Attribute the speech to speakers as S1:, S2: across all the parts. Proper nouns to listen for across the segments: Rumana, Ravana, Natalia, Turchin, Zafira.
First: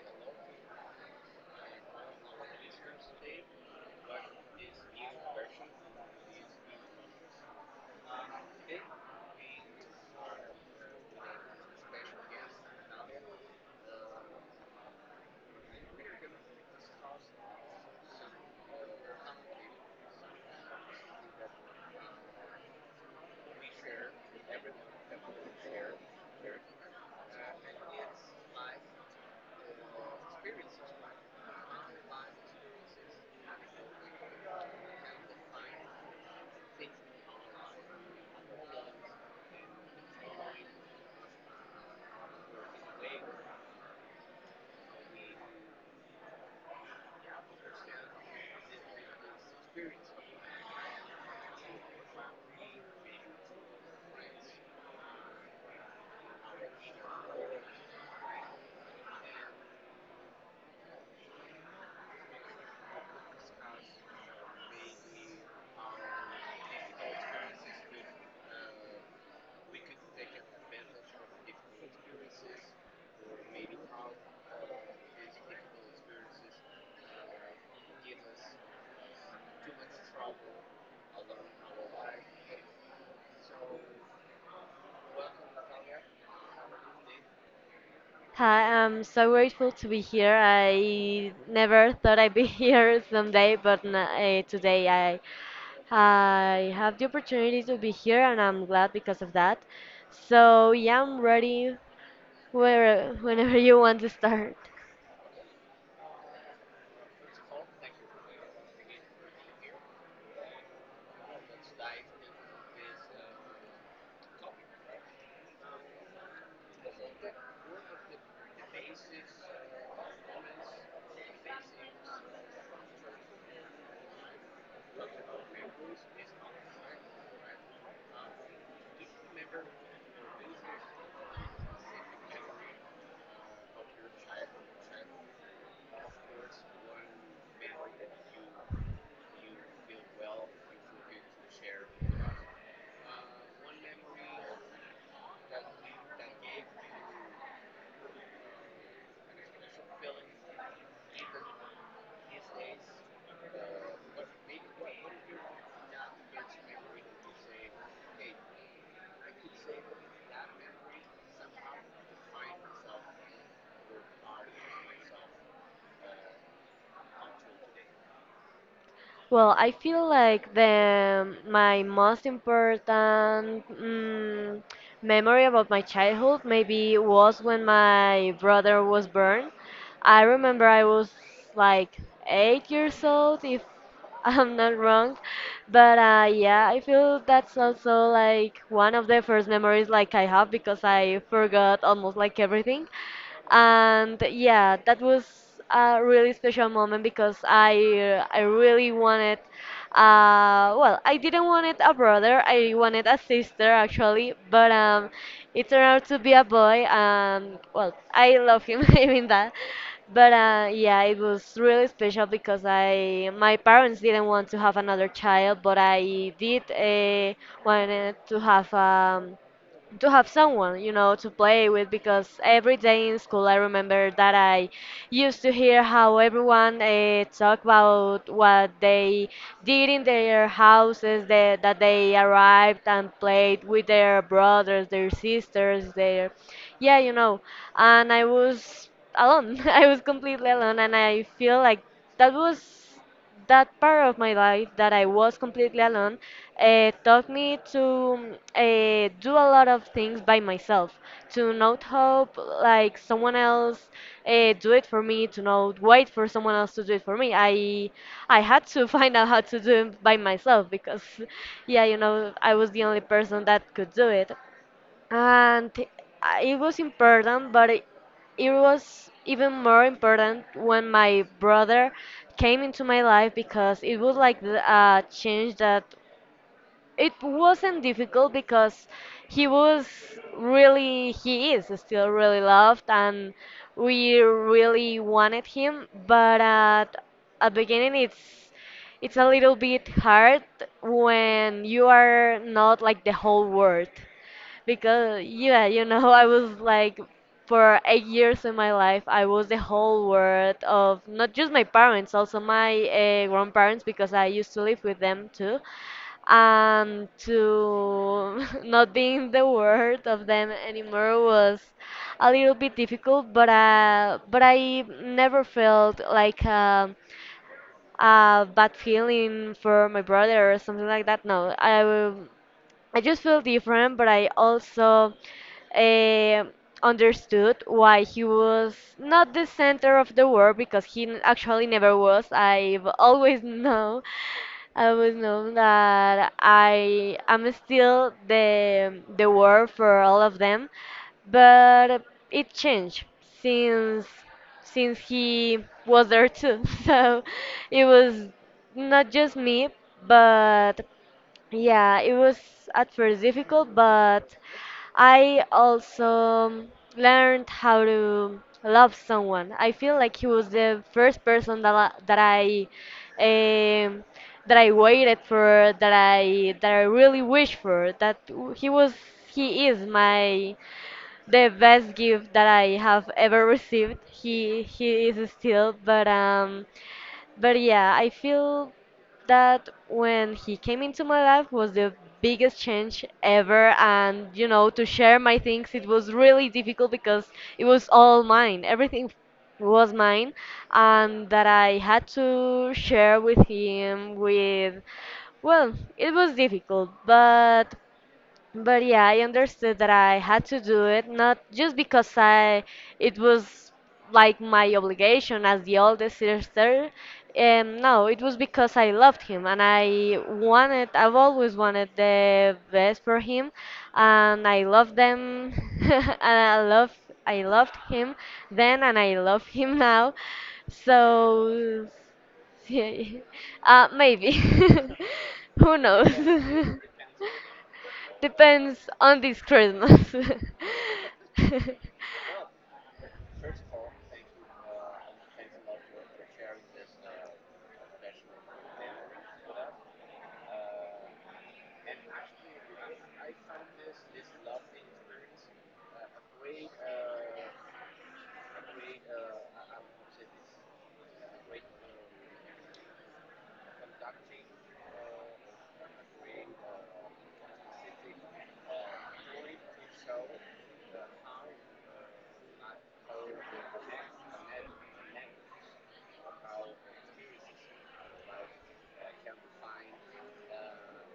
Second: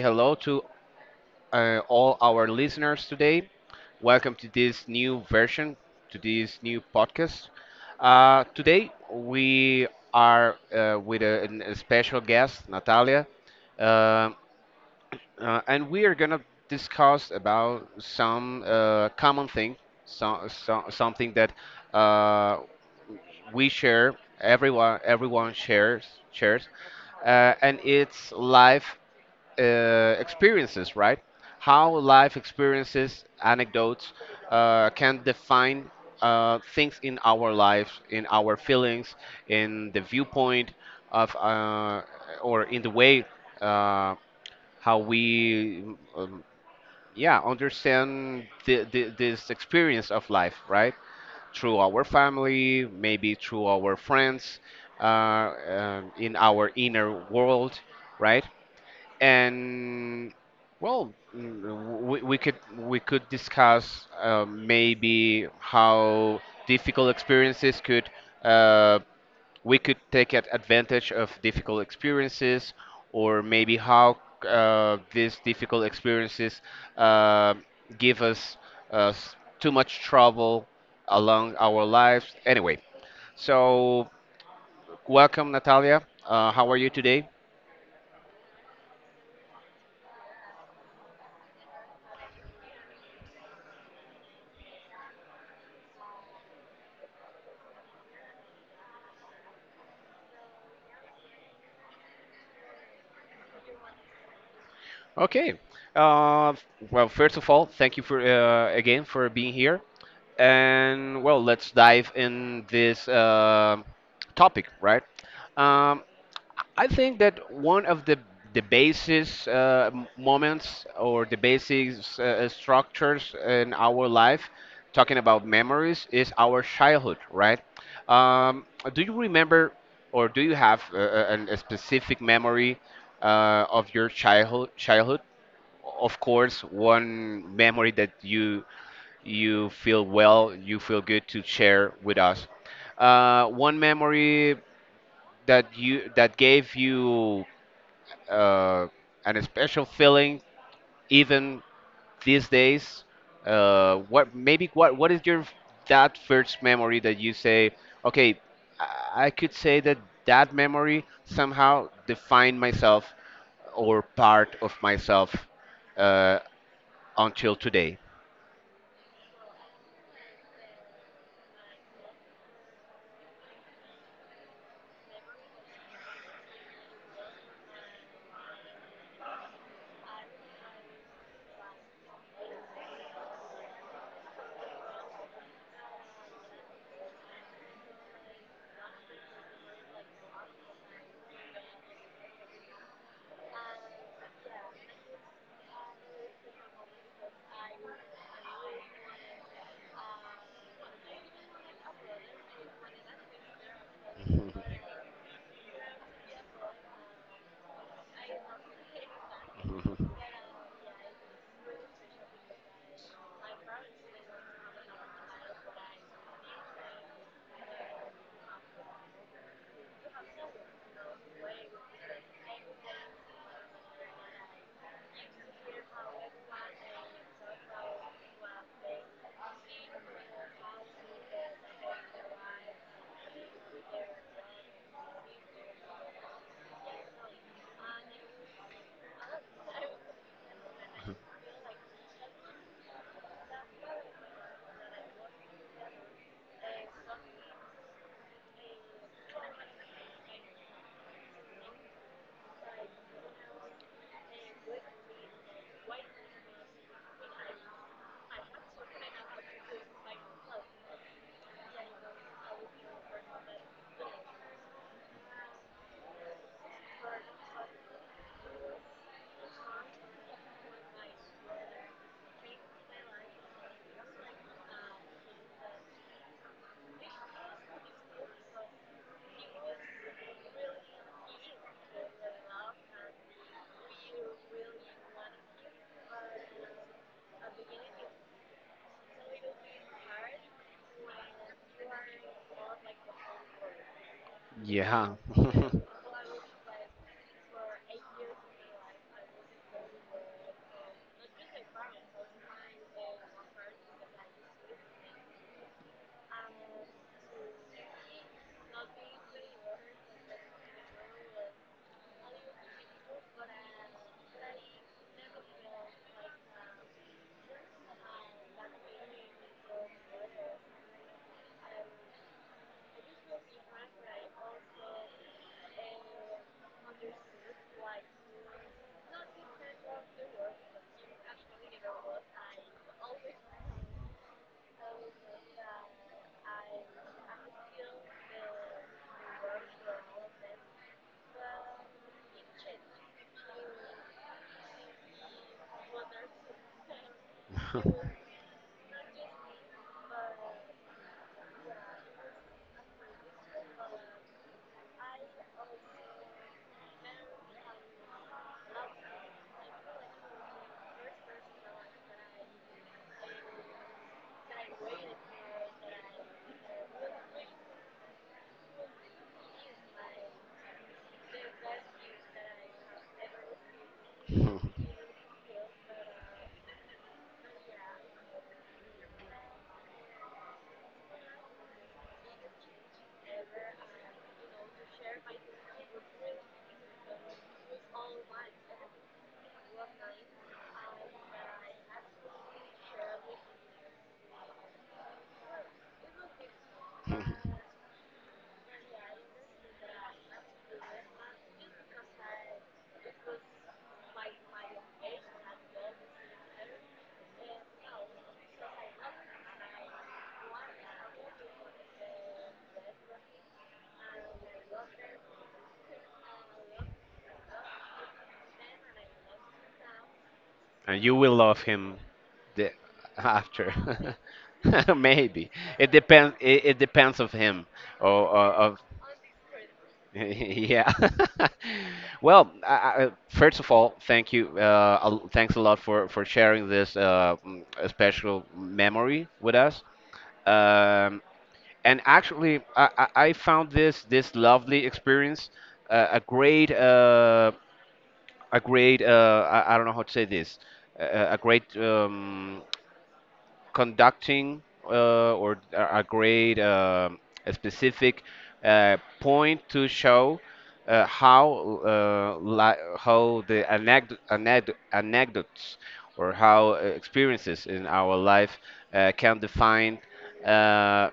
S1: hello to all our listeners today. Welcome to this new version, to this new podcast. Today, we are with a special guest, Natalia, uh, and we are going to discuss about some common thing, something that uh, we share everyone shares shares and it's life experiences, right? How life experiences, anecdotes, can define things in our lives, in our feelings, in the viewpoint of or in the way uh, how we um, yeah, understand this experience of life, right? Through our family, maybe through our friends, in our inner world, right? And well, we could discuss maybe how difficult experiences could uh, we could take advantage of difficult experiences, or maybe how these difficult experiences uh, give us too much trouble along our lives anyway. So, welcome, Natalia. How are you today?
S2: Hi, I'm so grateful to be here. I never thought I'd be here someday, but today I have the opportunity to be here, and I'm glad because of that. So yeah, I'm ready whenever you want to start.
S1: Okay. uh, f- well, first of all, thank you for again, for being here. And well, let's dive in this topic, right? um, I think that one of the basis moments, or the basis structures in our life, talking about memories, is our childhood, right? Um, do you remember, or do you have a specific memory of your childhood? Childhood, of course, one memory that you feel well, you feel good to share with us. One memory that you that gave you uh, and a special feeling even these days. What what is your that first memory that you say, okay, i I could say that that memory somehow defined myself, or part of myself, uh, until today.
S2: Well, I feel like the my most important memory about my childhood maybe was when my brother was born. I remember I was like 8 years old, if I'm not wrong. But yeah, I feel that's also like one of the first memories like I have because I forgot almost like everything, and yeah, that was a really special moment because I really wanted. Well, I didn't want it a brother, I wanted a sister actually, but it turned out to be a boy, and well, I love him even that.
S1: Mhm.
S2: But yeah, it was really special because I, my parents didn't want to have another child, but I did wanted to have, to have someone, you know, to play with, because every day in school I remember that I used to hear how everyone talk about what they did in their houses, that they arrived and played with their brothers, their sisters, their, yeah, you know. And I was alone. I was completely alone, and I feel like that was, that part of my life that I was completely alone, taught me to do a lot of things by myself, to not hope like someone else do it for me, to not wait for someone else to do it for me. I had to find out how to do it by myself because, yeah, you know, I was the only person that could do it, and it was important, but it was even more important when my brother came into my life, because it was like a change that it wasn't difficult because he was really, he is still really loved, and we really wanted him, but at beginning it's a little bit hard when you are not like the whole world,
S1: Yeah.
S2: because yeah, you know, I was like, for 8 years in my life I was the whole world of not just my parents, also my grandparents, because I used to live with them too. And to not being the word of them anymore was a little bit difficult, but I never felt like a bad feeling for my brother or something like that. No I I just feel different, but I also uh, understood why he was not the center of the world, because he actually never was. I've always known I would know that I am still the word for all of them, but it changed since since he was there too. So it was not just me, but yeah, it was at first difficult, but I also learned how to love someone. I feel like he was the first person that that I, um, that I waited for, that I really wish for. That he was, he is my, the best gift that I have ever received. He is still, but yeah, I feel that when he came into my life was the biggest change ever. And you know, to share my things, it was really difficult because it was all mine. Everything was mine, and that I had to share with him with, well, it was difficult, but yeah, I understood that I had to do it, not just because I, it was like my obligation as the oldest sister. No, it was because I loved him and I wanted, I've always wanted the best for him, and I loved them, and I love, I loved him then, and I love him now.
S1: And you will love
S2: So,
S1: him the,
S2: yeah,
S1: after.
S2: maybe,
S1: Maybe
S2: who
S1: it
S2: knows?
S1: depends. It, it depends of him. Or of
S2: Depends on this Christmas.
S1: yeah. Well, first of all, thank you. Thanks a lot for sharing this special memory with us. Um, and actually, I found this this lovely experience uh, a great uh, a great I don't know how to say this a great conducting, or a great a specific point to show how how the anecdotes, or how experiences in our life can define uh,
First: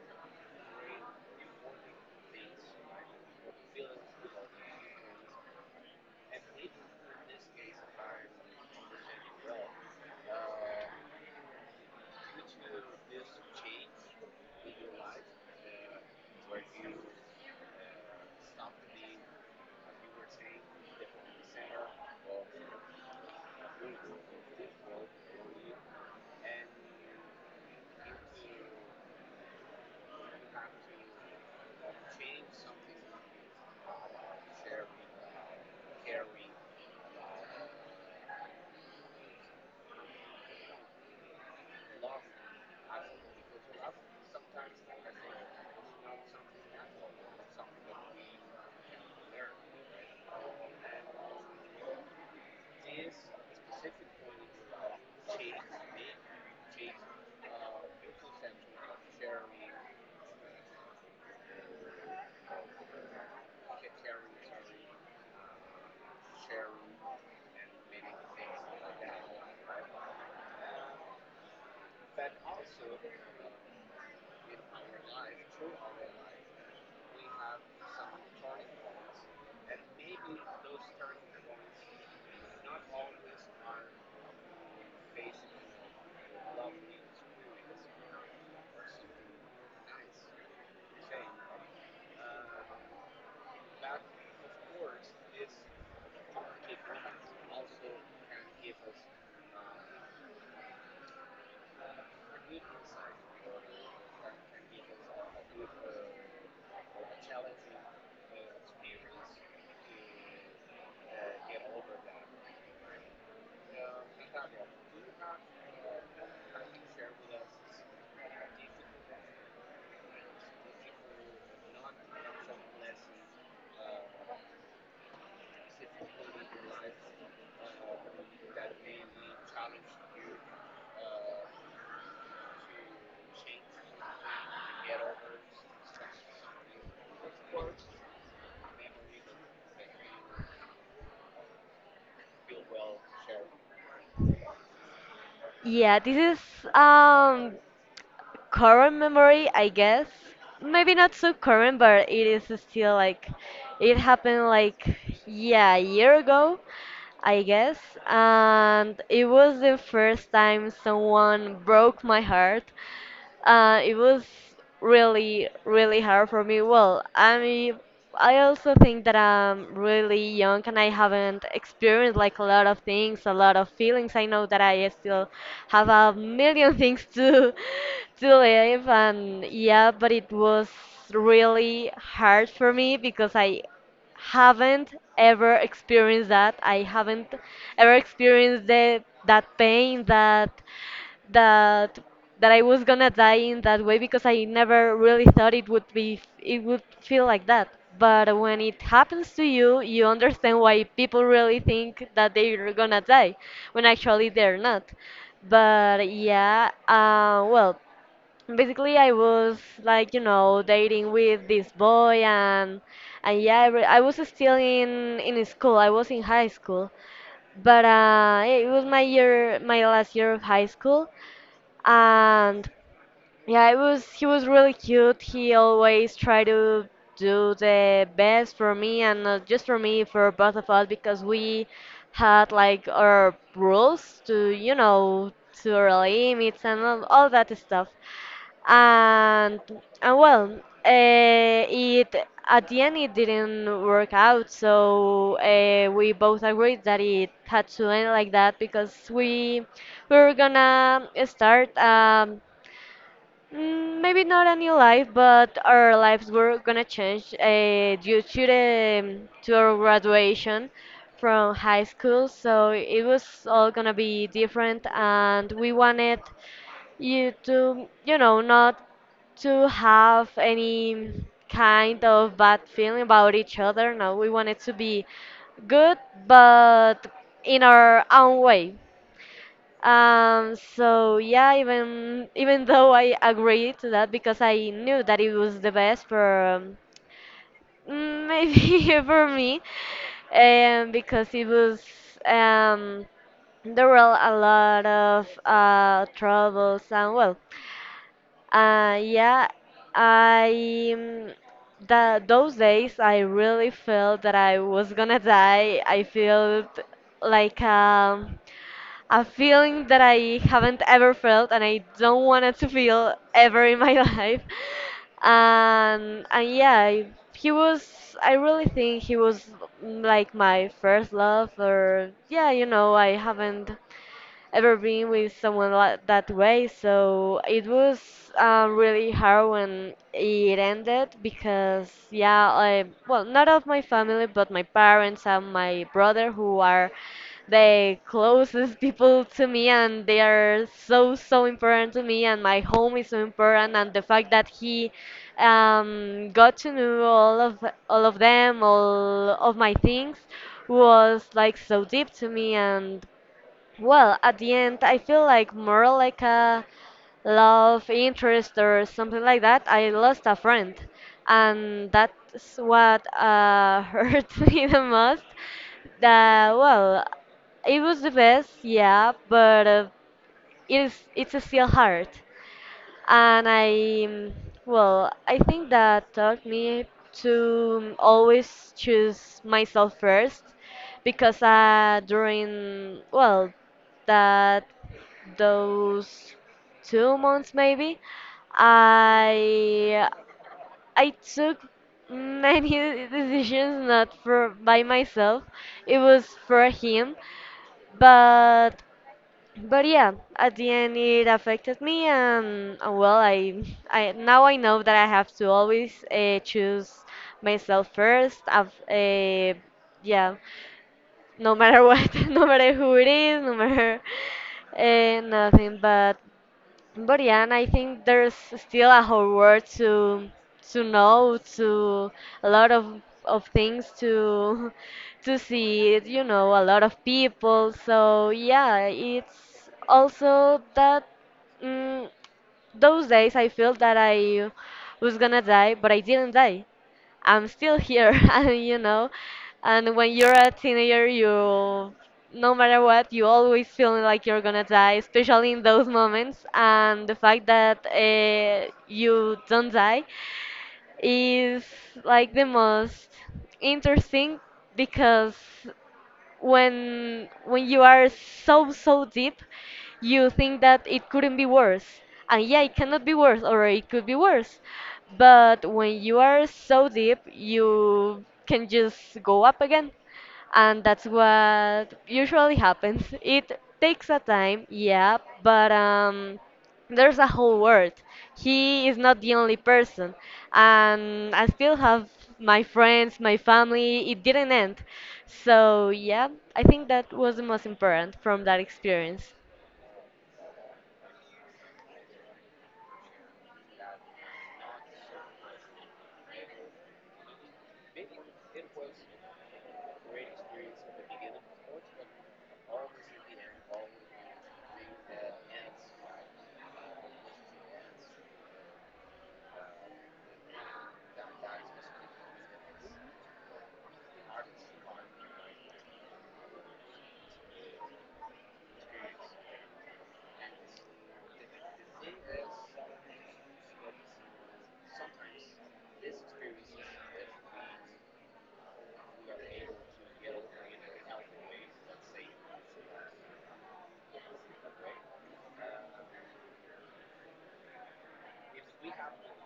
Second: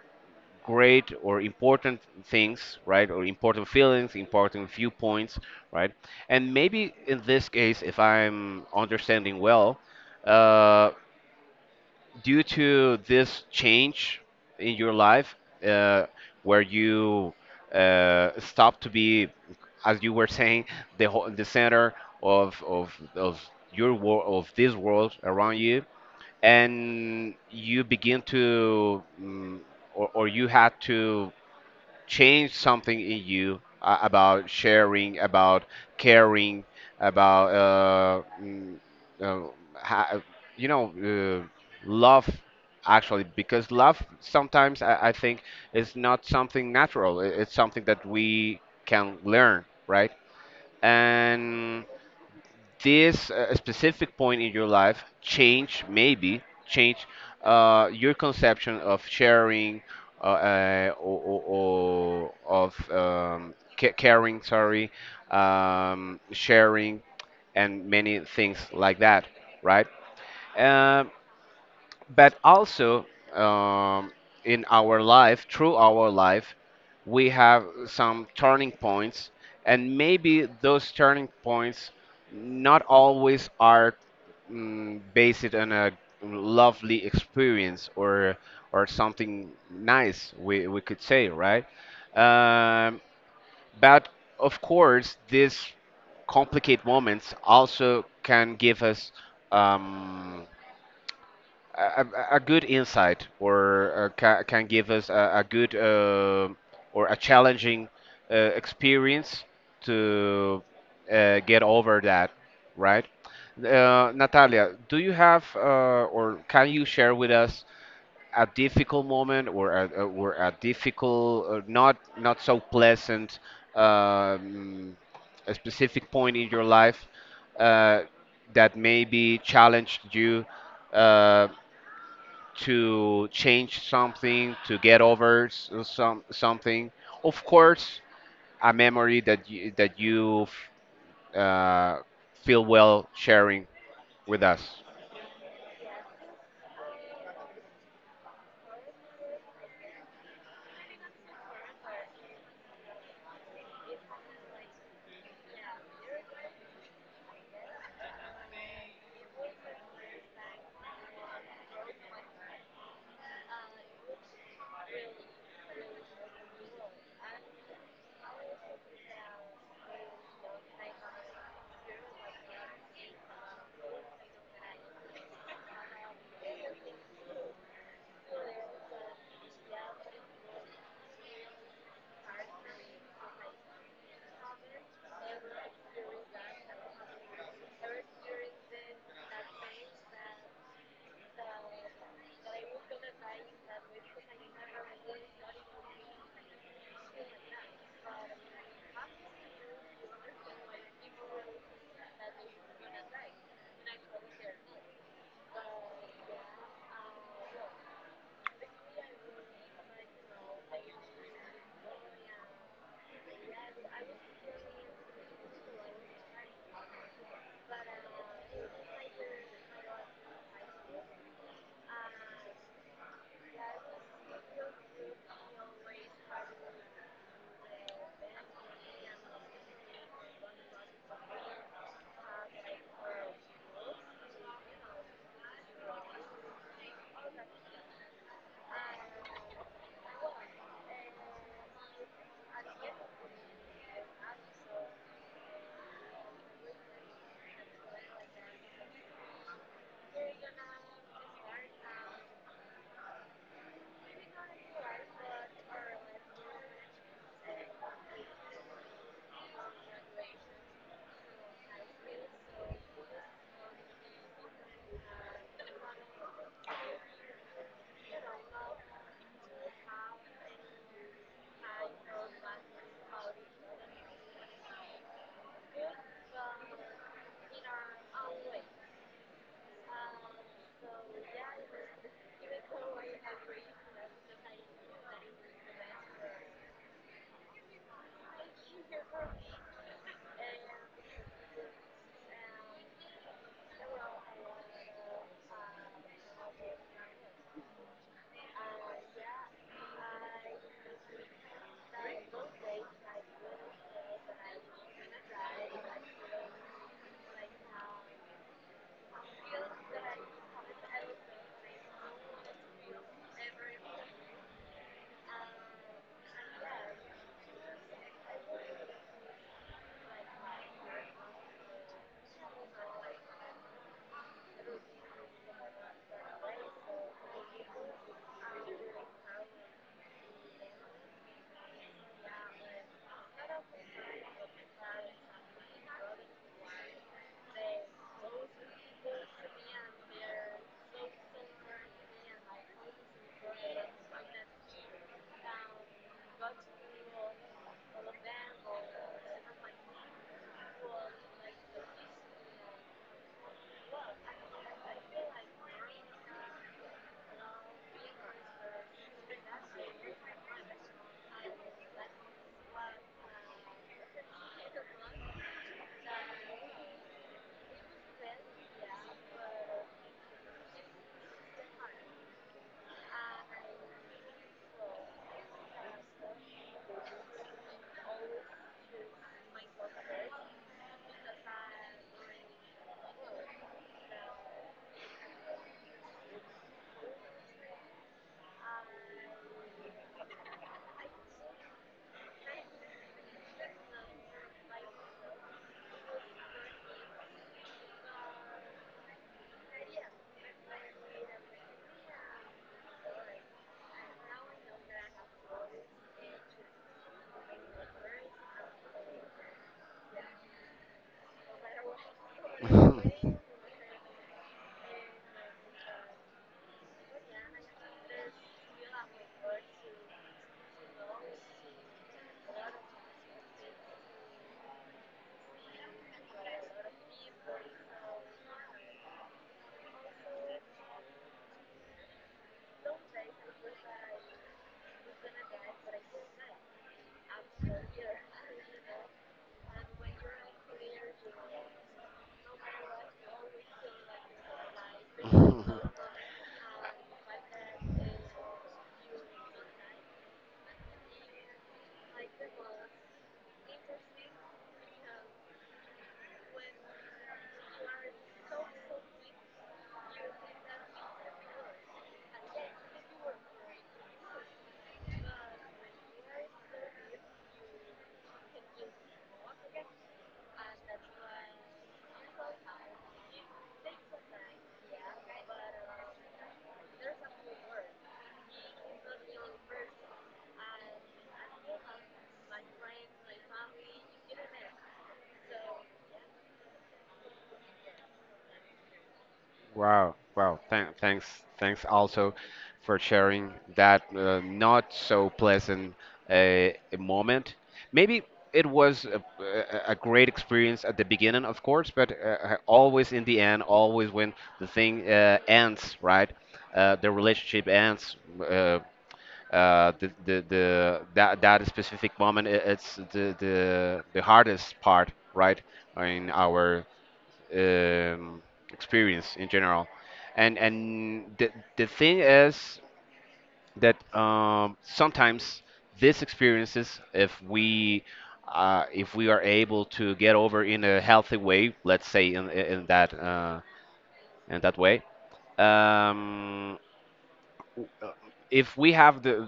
S1: great or important things, right? Or important feelings, important viewpoints, right? And maybe in this case, if I'm understanding well, uh, due to this change in your life uh, where you stopped to be, as you were saying, the whole, the center of your world, of this world around you, and you begin to or you had to change something in you about sharing, about caring, about uh, ha- uh, you know, uh, love, actually, because love sometimes, I think, is not something natural. I- It's something that we can learn, right? And this specific point in your life change maybe change your conception of sharing, or of caring, sorry, sharing, and many things like that, right? Um, but also, um, in our life, through our life, we have some turning points, and maybe those turning points not always are based on a lovely experience, or something nice, we could say, right? um, but of course, these complicated moments also can give us um, a good insight, or ca can give us a good or a challenging experience to get over that, right? Natalia, do you have or can you share with us a difficult moment, or or a difficult, not not so pleasant, um, a specific point in your life uh, that maybe challenged you? Uh, to change something, to get over some something. Of course, a memory that you uh, feel well sharing with us.
S2: Yeah, this is current memory, I guess. Maybe not so current, but it is still like it happened like, yeah, a year ago, I guess. And it was the first time someone broke my heart. It was really, really hard for me. Well, I mean, I also think that I'm really young and I haven't experienced like a lot of things, a lot of feelings. I know that I still have a million things to to live, and yeah, but it was really hard for me, because I haven't ever experienced that. I haven't ever experienced that pain, that that I was gonna die in that way, because I never really thought it would be, it would feel like that. But when it happens to you, you understand why people really think that they're gonna die when actually they're not. But yeah, well, basically I was like, you know, dating with this boy, and yeah, I was still in school, I was in high school, but it was my year, my last year of high school. And yeah, it was, he was really cute. He always tried to do the best for me, and not just for me, for both of us, because we had like our rules to, you know, to our limits, and all that stuff. And and well, it at the end it didn't work out, so we both agreed that it had to end like that, because we were gonna start. Mm, maybe not a new life, but our lives were gonna change due to the, to our graduation from high school. So it was all gonna be different, and we wanted you to, you know, not to have any kind of bad feeling about each other. No, we wanted to be good, but in our own way. So yeah, even even though I agreed to that, because I knew that it was the best for, mm, maybe for me, and because it was, um, there were a lot of troubles and well, yeah, I, the those days I really felt that I was gonna die. I felt like, a feeling that I haven't ever felt, and I don't want it to feel ever in my life. And yeah, I-, he was, I really think he was, like my first love, or yeah, you know, I haven't ever been with someone like that way. So it was really hard when it ended, because, yeah, I, well, not of my family, but my parents and my brother, who are the closest people to me, and they are so, so important to me, and my home is so important, and the fact that he got to know all of, all of them, all of my things, was like so deep to me. And well, at the end, I feel like more like a love interest or something like that. I lost a friend, and that's what hurt me the most. That well, it was the best, yeah, but it is, it's still hard. And I, well, I think that taught me to always choose myself first, because during, well, that, those 2 months maybe, I I took many decisions not for by myself. It was for him, but yeah, at the end it affected me, and well, I now I know that I have to always choose myself first. I've, yeah, no matter what, no matter who it is, no matter nothing. But yeah, and I think there's still a whole world to know, to, a lot of things to to see, you know, a lot of people. So yeah, it's also that. mm those days I felt that I was gonna die, but I didn't die. I'm still here, and you know, and when you're a teenager, you, no matter what, you always feel like you're gonna die, especially in those moments. And the fact that you don't die is like the most interesting, because when you are so, so deep, you think that it couldn't be worse, and yeah, it cannot be worse, or it could be worse, but when you are so deep you can just go up again, and that's what usually happens. It takes a time, yeah, but there's a whole world. He is not the only person. And I still have my friends, my family. It didn't end. So, yeah, I think that was the most important from that experience.
S1: Wow, wow. Thanks, thanks also for sharing that not so pleasant uh, moment. Maybe it was a great experience at the beginning, of course, but always in the end, always when the thing ends, right? The relationship ends. The that that specific moment it's the hardest part, right? In our um, experience in general. And the thing is that sometimes these experiences, if we are able to get over in a healthy way, let's say in that way, um, uh, if we have the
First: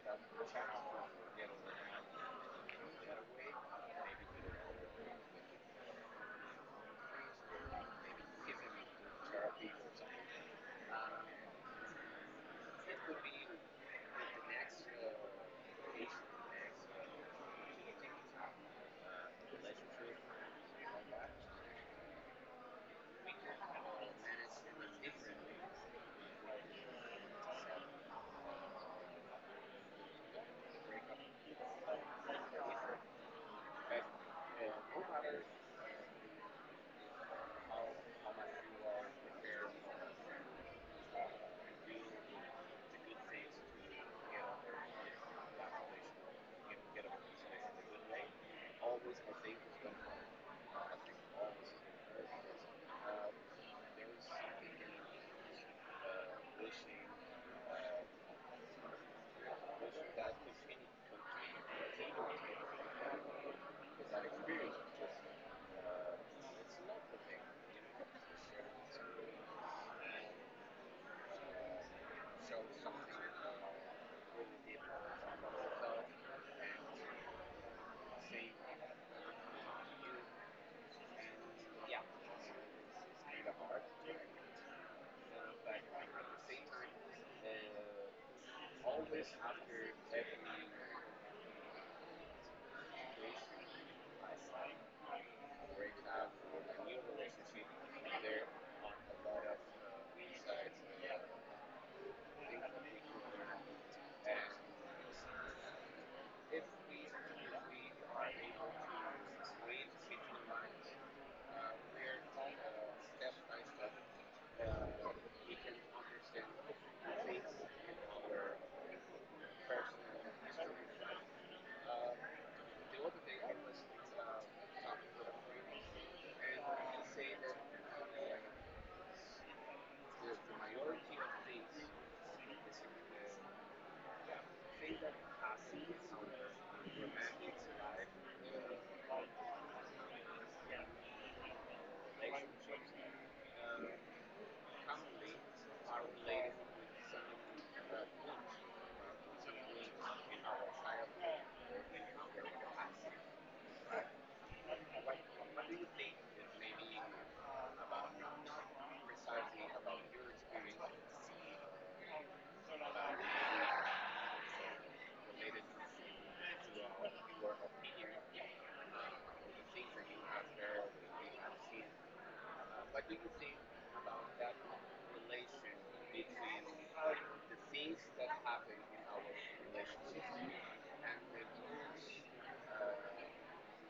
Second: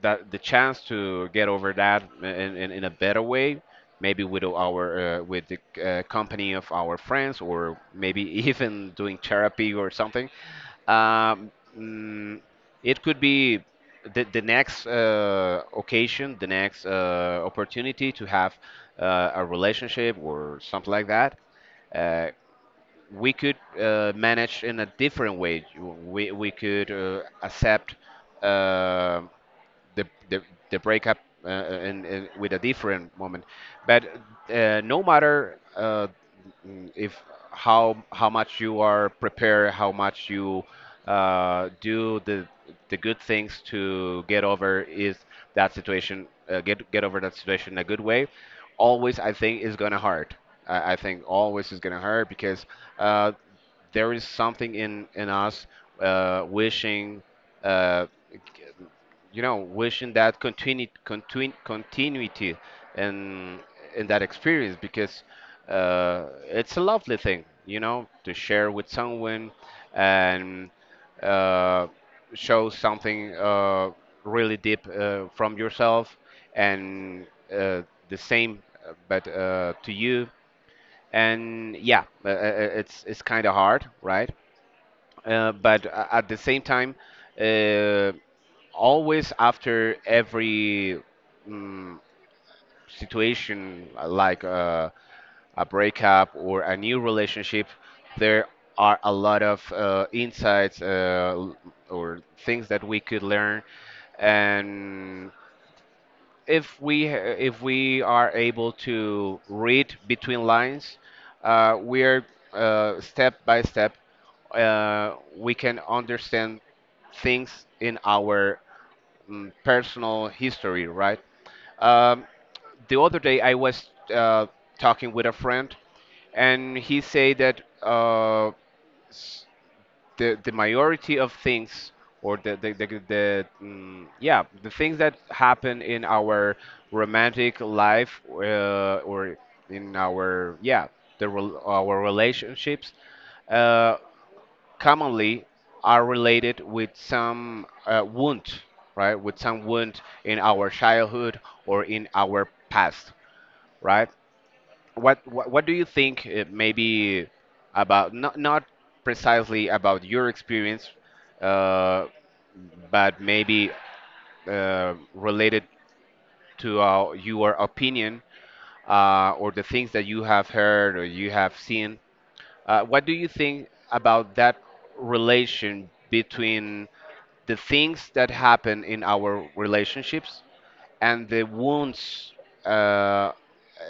S1: that the chance to get over that in a better way, maybe with our with the company of our friends, or maybe even doing therapy or something, um, mm, it could be the next occasion, the next opportunity to have a relationship or something like that. Uh, we could manage in a different way. We could accept um the the, the breakup and with a different woman. But no matter if how how much you are prepared, how much you do the good things to get over is that situation get over that situation in a good way. Always, I think, is gonna hurt. I think always is gonna hurt because uh, there is something in us wishing. Uh, you know, wishing that continuity and in that experience because it's a lovely thing, you know, to share with someone and uh, show something really deep from yourself and uh, the same, but to you. And yeah, it's kind of hard, right? But at the same time. Uh, Always after every mm, situation like a breakup or a new relationship, there are a lot of insights, or things that we could learn. And if we if we are able to read between lines we're step by step we can understand things in our personal history, right? Um, the other day, I was talking with a friend, and he said that s- the majority of things, or the yeah, the things that happen in our romantic life, or in our yeah, the our relationships. Uh, commonly are related with some wound, right? With some wound in our childhood or in our past, right? What do you think maybe about not not precisely about your experience, uh, but maybe related to your opinion or the things that you have heard or you have seen. What do you think about that relation between the things that happen in our relationships and the wounds uh,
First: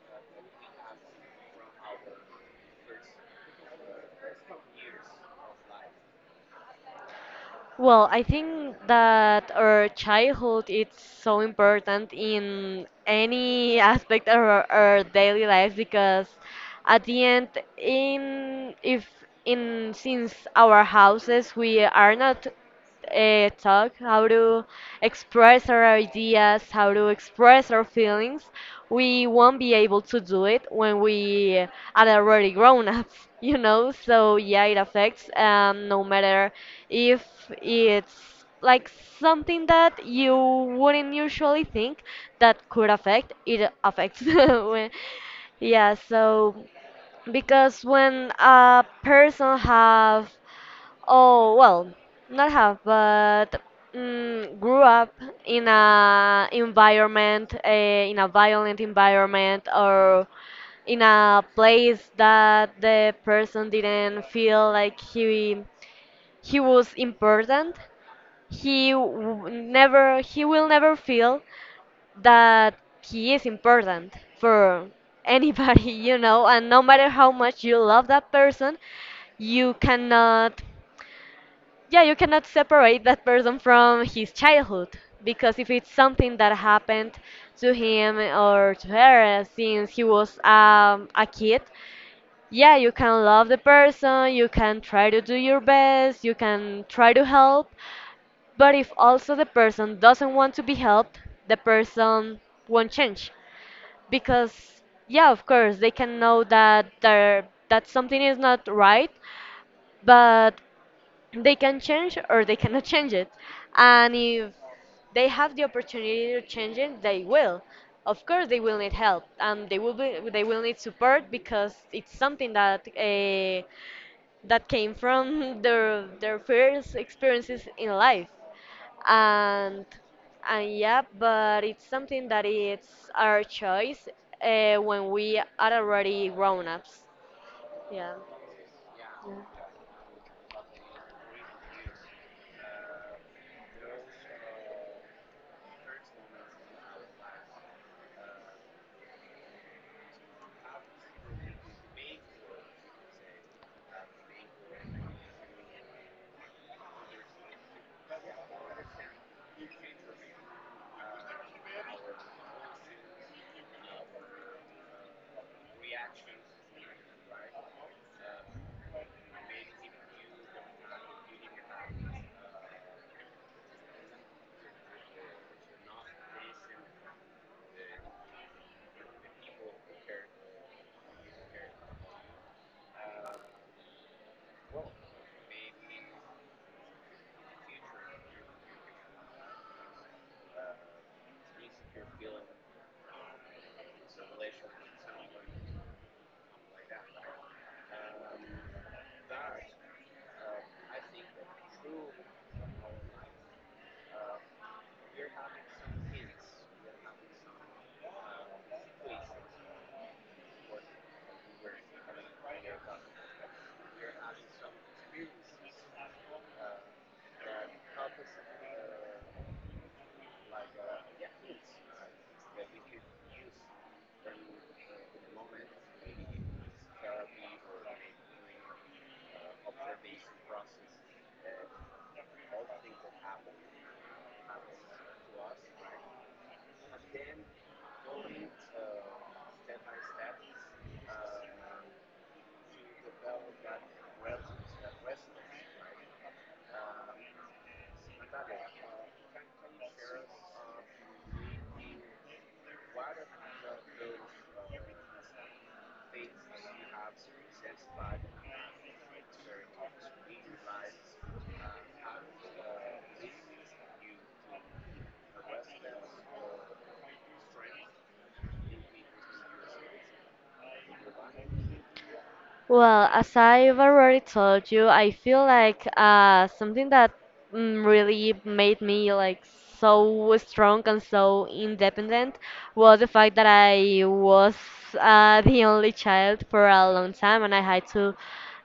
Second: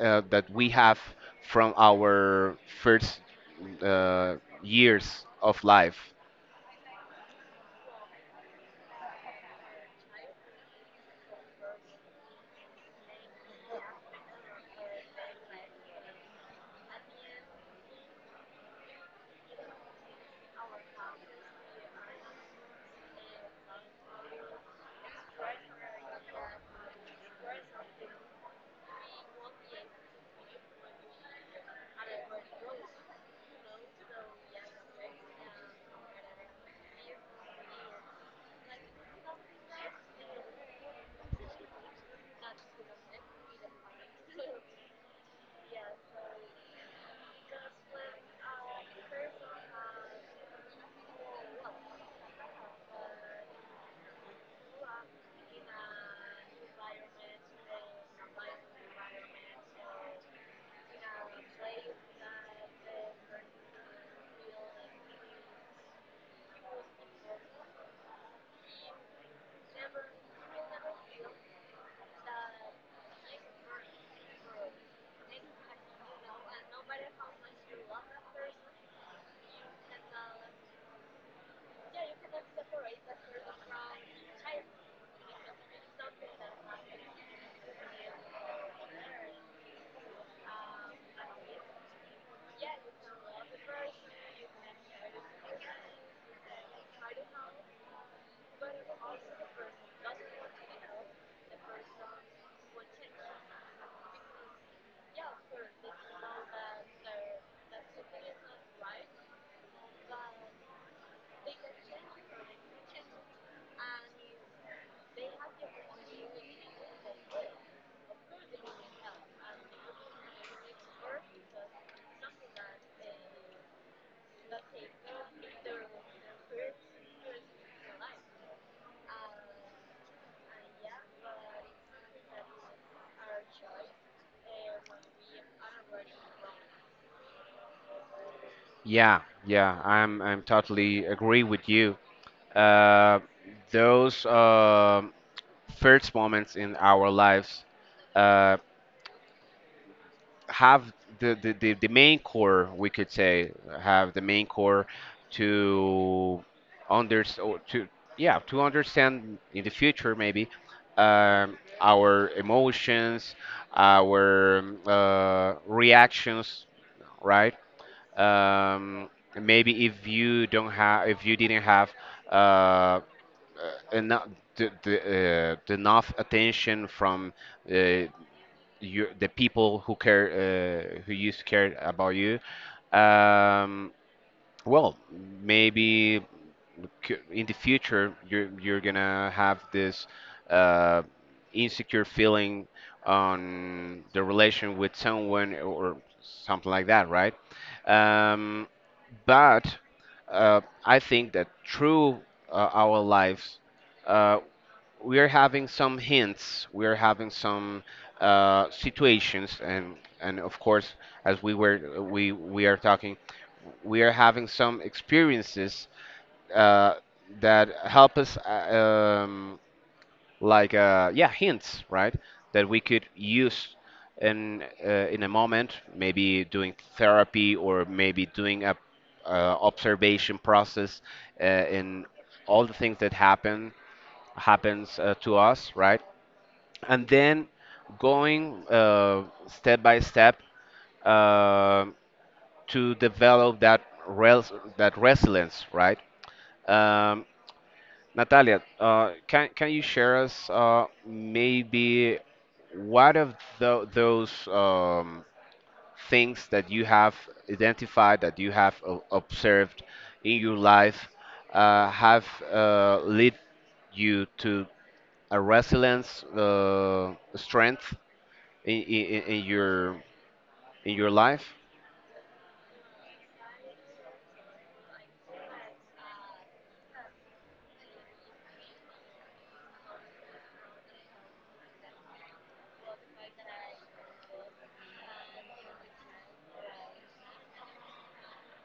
S1: that we have from our first uh, years of life.
S2: Well, I think that our childhood is so important in any aspect of our daily life because at the end in if in since our houses we are not talk, how to express our ideas, how to express our feelings, we won't be able to do it when we are already grown ups, you know? So, yeah, it affects, no matter if it's like something that you wouldn't usually think that could affect, it affects. Yeah, so because when a person have oh, well, not have, but grew up in a environment, in a violent environment, or in a place that the person didn't feel like he was important. He will never feel that he is important for anybody, you know. And no matter how much you love that person, you cannot yeah, you cannot separate that person from his childhood because if it's something that happened to him or to her since he was a kid, yeah, you can love the person, you can try to do your best, you can try to help, but if also the person doesn't want to be helped, the person won't change because yeah, of course they can know that there that something is not right, but they can change or they cannot change it. And if they have the opportunity to change it, they will. Of course, they will need help and they will they will need support because it's something that that came from their first experiences in life. And and yeah, but it's something that it's our choice when we are already grown ups. Yeah.
S1: Yeah, yeah, I'm totally agree with you. Uh, those first moments in our lives. Uh, have the main core, we could say, have the main core to under or to yeah to understand in the future maybe our emotions, our reactions, right? Um, maybe if you don't have if you didn't have uh, enough the enough attention from uh, your the people who care who used to care about you, um, well, maybe in the future you're gonna have this uh, insecure feeling on the relation with someone or something like that, right? um, but I think that through our lives, uh, we are having some hints, we are having some situations, and of course, as we were we are talking, we are having some experiences uh, that help us, like yeah, hints, right? That we could use in a moment, maybe doing therapy or maybe doing a observation process in all the things that happen happens to us, right? And then going step by step uh, to develop that res- that resilience, right? Um, Natalia, can you share us maybe what of those things that you have identified that you have observed in your life have led you to a resilience strength in, in, in your in your life.
S2: Well, as I've already told you, I feel like something that really made me like so strong and so independent was the fact that I was the only child for a long time, and I had to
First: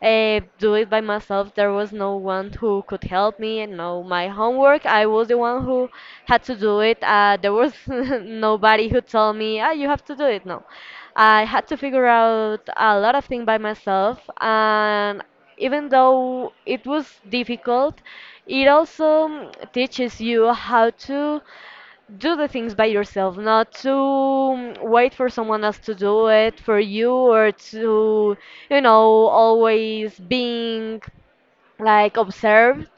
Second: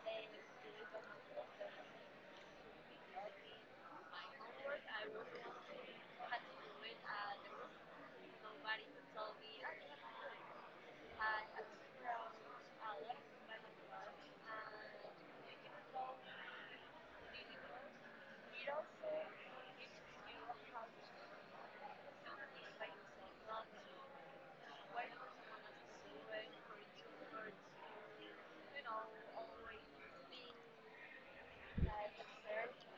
S2: do it by myself. There was no one who could help me. And no, my homework, I was the one who had to do it. There was nobody who told me, ah, you have to do it. No, I had to figure out a lot of things by myself. And even though it was difficult, it also teaches you how to do the things by yourself, not to wait for someone else to do it for you or to, you know, always being like observed.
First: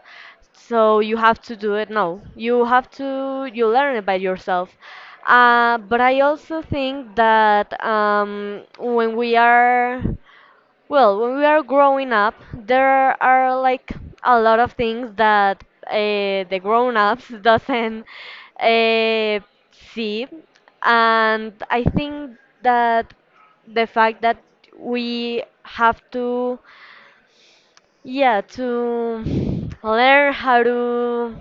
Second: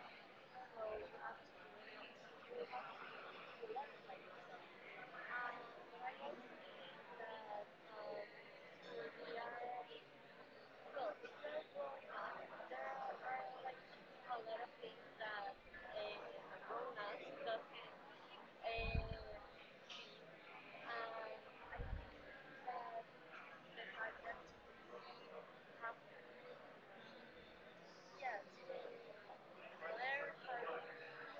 S2: So you have to do it. No, you have to, you learn it by yourself. But I also think that when we are well, when we are growing up, there are like a lot of things that uh, the grown-ups doesn't uh, see, and I think that the fact that we have to, yeah, to learn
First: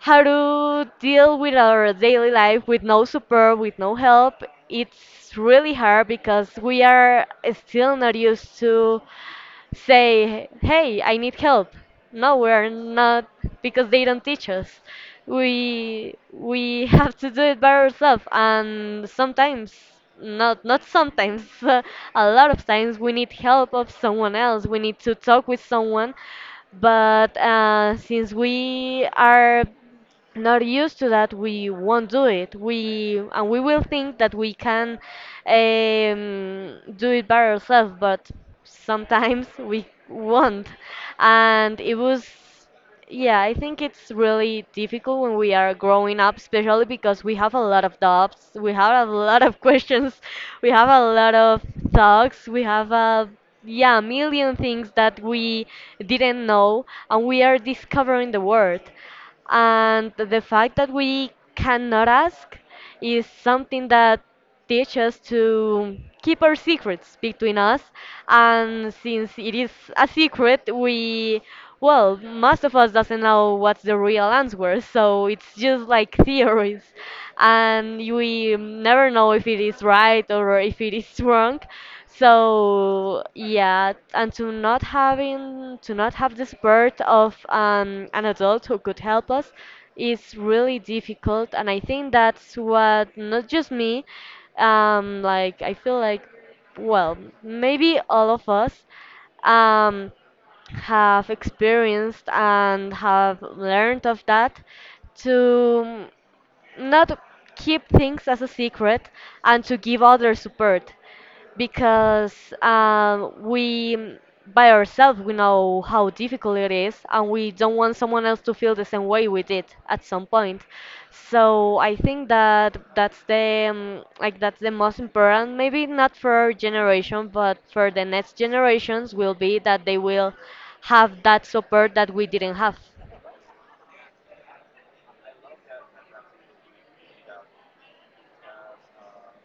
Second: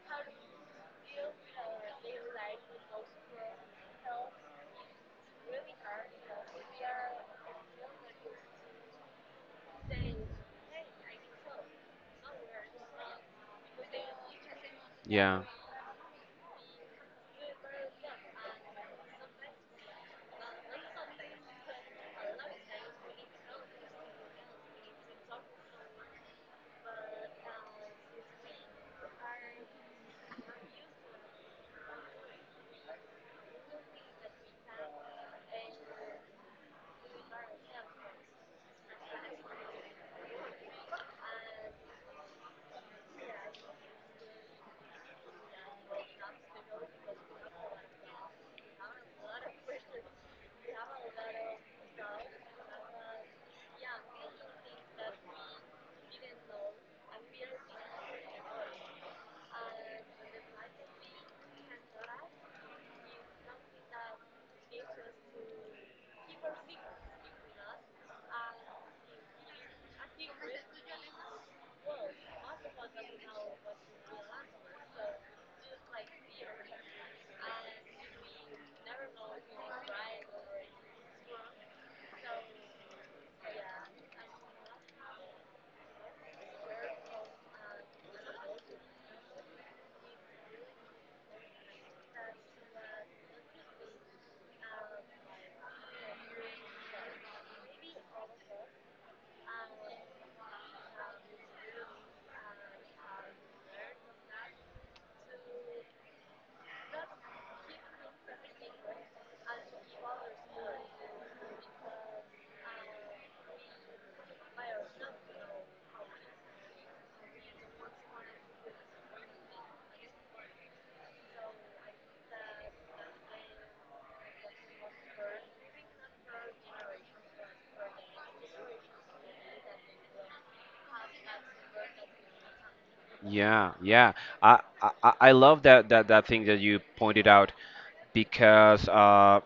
S2: how to deal with our daily life with no support, with no help, it's really hard because we are still not used to say, hey, I need help. No, we're not because they don't teach us.
S1: Yeah,
S2: We have to do it by ourselves, and sometimes, not sometimes, a lot of times we need help of someone else. We need to talk with someone, but since we are not used to that, we won't do it. We and we will think that we can do it by ourselves, but sometimes we won't. And it was, yeah, I think it's really difficult when we are growing up, especially because we have a lot of doubts, we have a lot of questions, we have a lot of thoughts, we have a yeah, a million things that we didn't know, and we are discovering the world, and the fact that we cannot ask is something that teach us to keep our secrets between us. And since it is a secret we well, most of us doesn't know what's the real answer, so it's just like theories, and we never know if it is right or if it is wrong. So yeah, and to not having to not have the support of an adult who could help us is really difficult. And I think that's what not just me, like I feel like well, maybe all of us um have experienced and have learned of that, to not keep things as a secret and to give others support, because we by ourselves we know how difficult it is, and we don't want someone else to feel the same way we did at some point. So I think that that's the like that's the most important, maybe not for our generation, but for the next generations will be that they will have that support that we didn't have.
S1: yeah, yeah, I love that, that that thing that you pointed out because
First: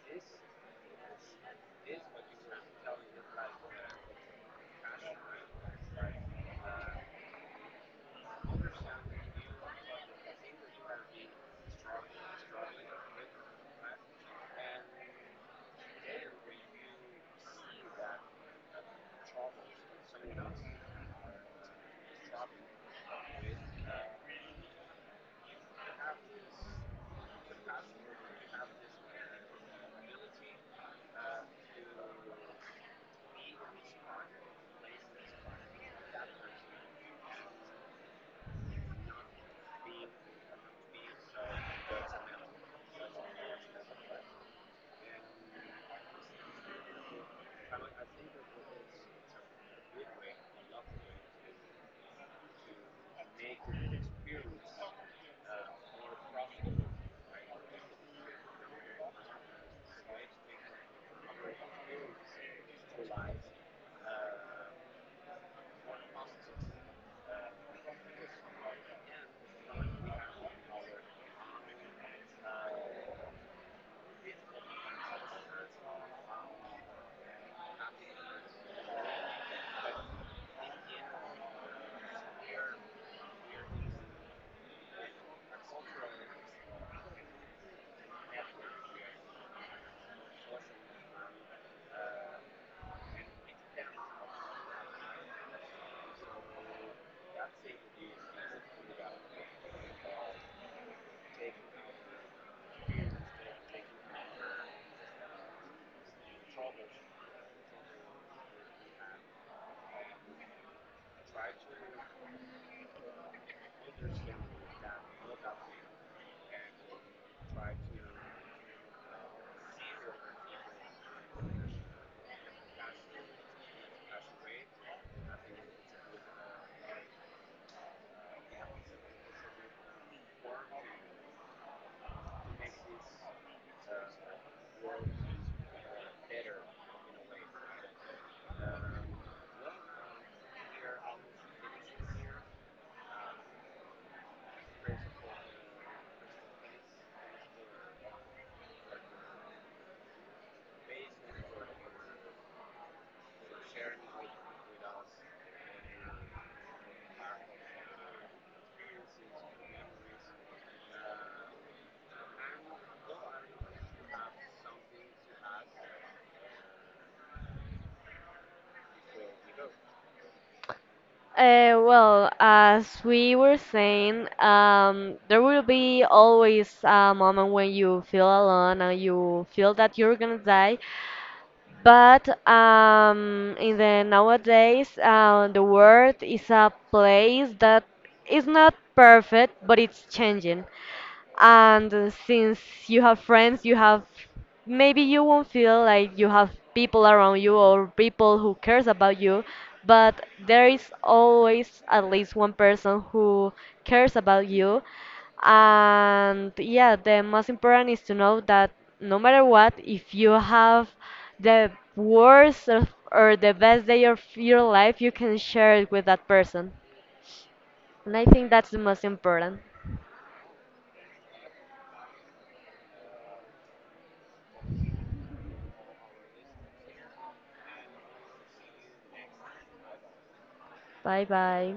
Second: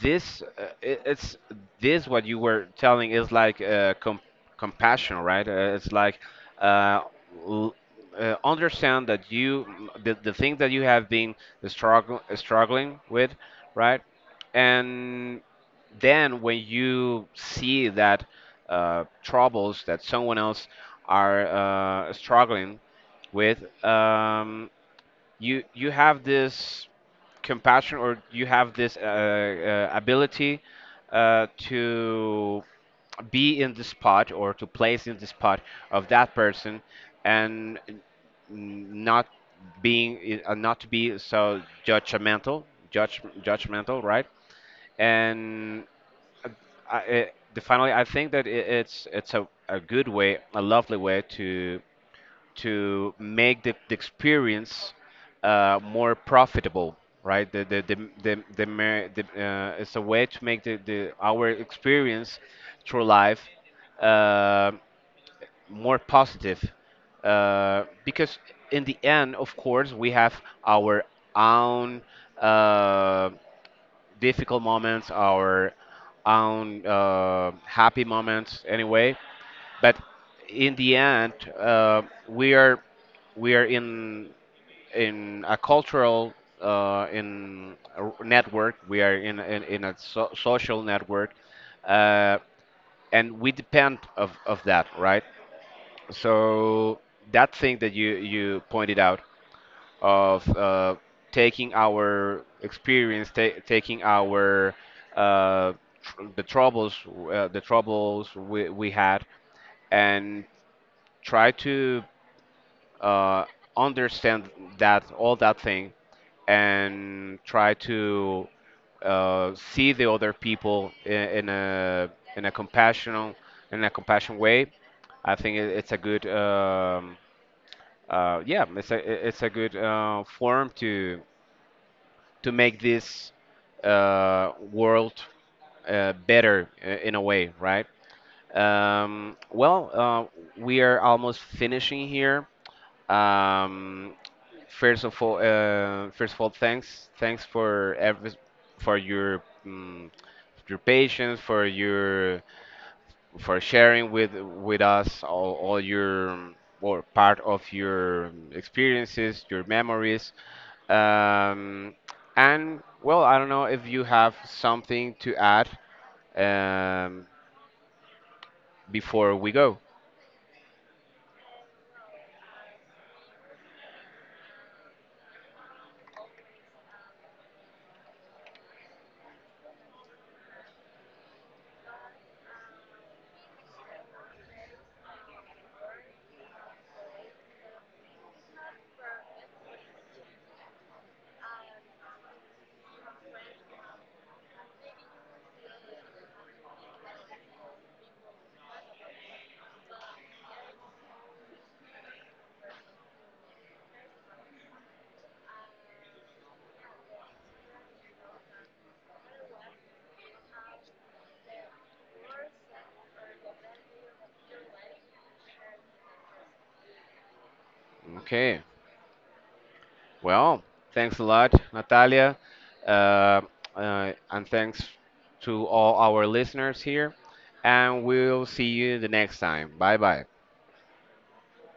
S1: this it's this what you were telling is like compassion, right? It's like uh, l- understand that you the thing that you have been struggling with, right? And then when you see that troubles that someone else are struggling with, you you have this compassion, or you have this ability to be in the spot or to place in the spot of that person and not being not to be so judgmental judge judgmental, right? And finally, I think that it's a good way, a lovely way to make the experience more profitable, right? The, it's a way to make the, our experience through life uh, more positive. Because in the end, of course, we have our own uh, difficult moments, our own happy moments, anyway. But in the end, uh, we are we are in a cultural network. We are in a social network, uh, and we depend of that, right? So that thing that you pointed out of taking our experience, taking our uh, tr- the troubles, the troubles we had, and try to uh, understand that all that thing and try to see the other people in a compassionate in a compassion way. I think it's a good yeah, it's a it's a good form to make this world better in a way, right? Well, we are almost finishing here. Um, First of all, thanks, thanks for every, for your patience, for your for sharing with us all your or part of your experiences, your memories. Um, and well, I don't know if you have something to add, um, before we go.
S2: Well, as we were saying, there will be always a moment when you feel alone and you feel that you're gonna die. But in the nowadays, the world is a place that is not perfect, but it's changing, and since you have friends, you have maybe you won't feel like you have people around you or people who cares about you, but there is always at least one person who cares about you. And yeah, the most important is to know that no matter what, if you have the worst of, or the best day of your life, you can share it with that person. And I think
S1: Okay.
S2: that's the most important.
S1: Well, thanks a lot, Natalia. Uh, and thanks to all our listeners here. And we'll see you the next time. Bye bye.
S2: Bye bye.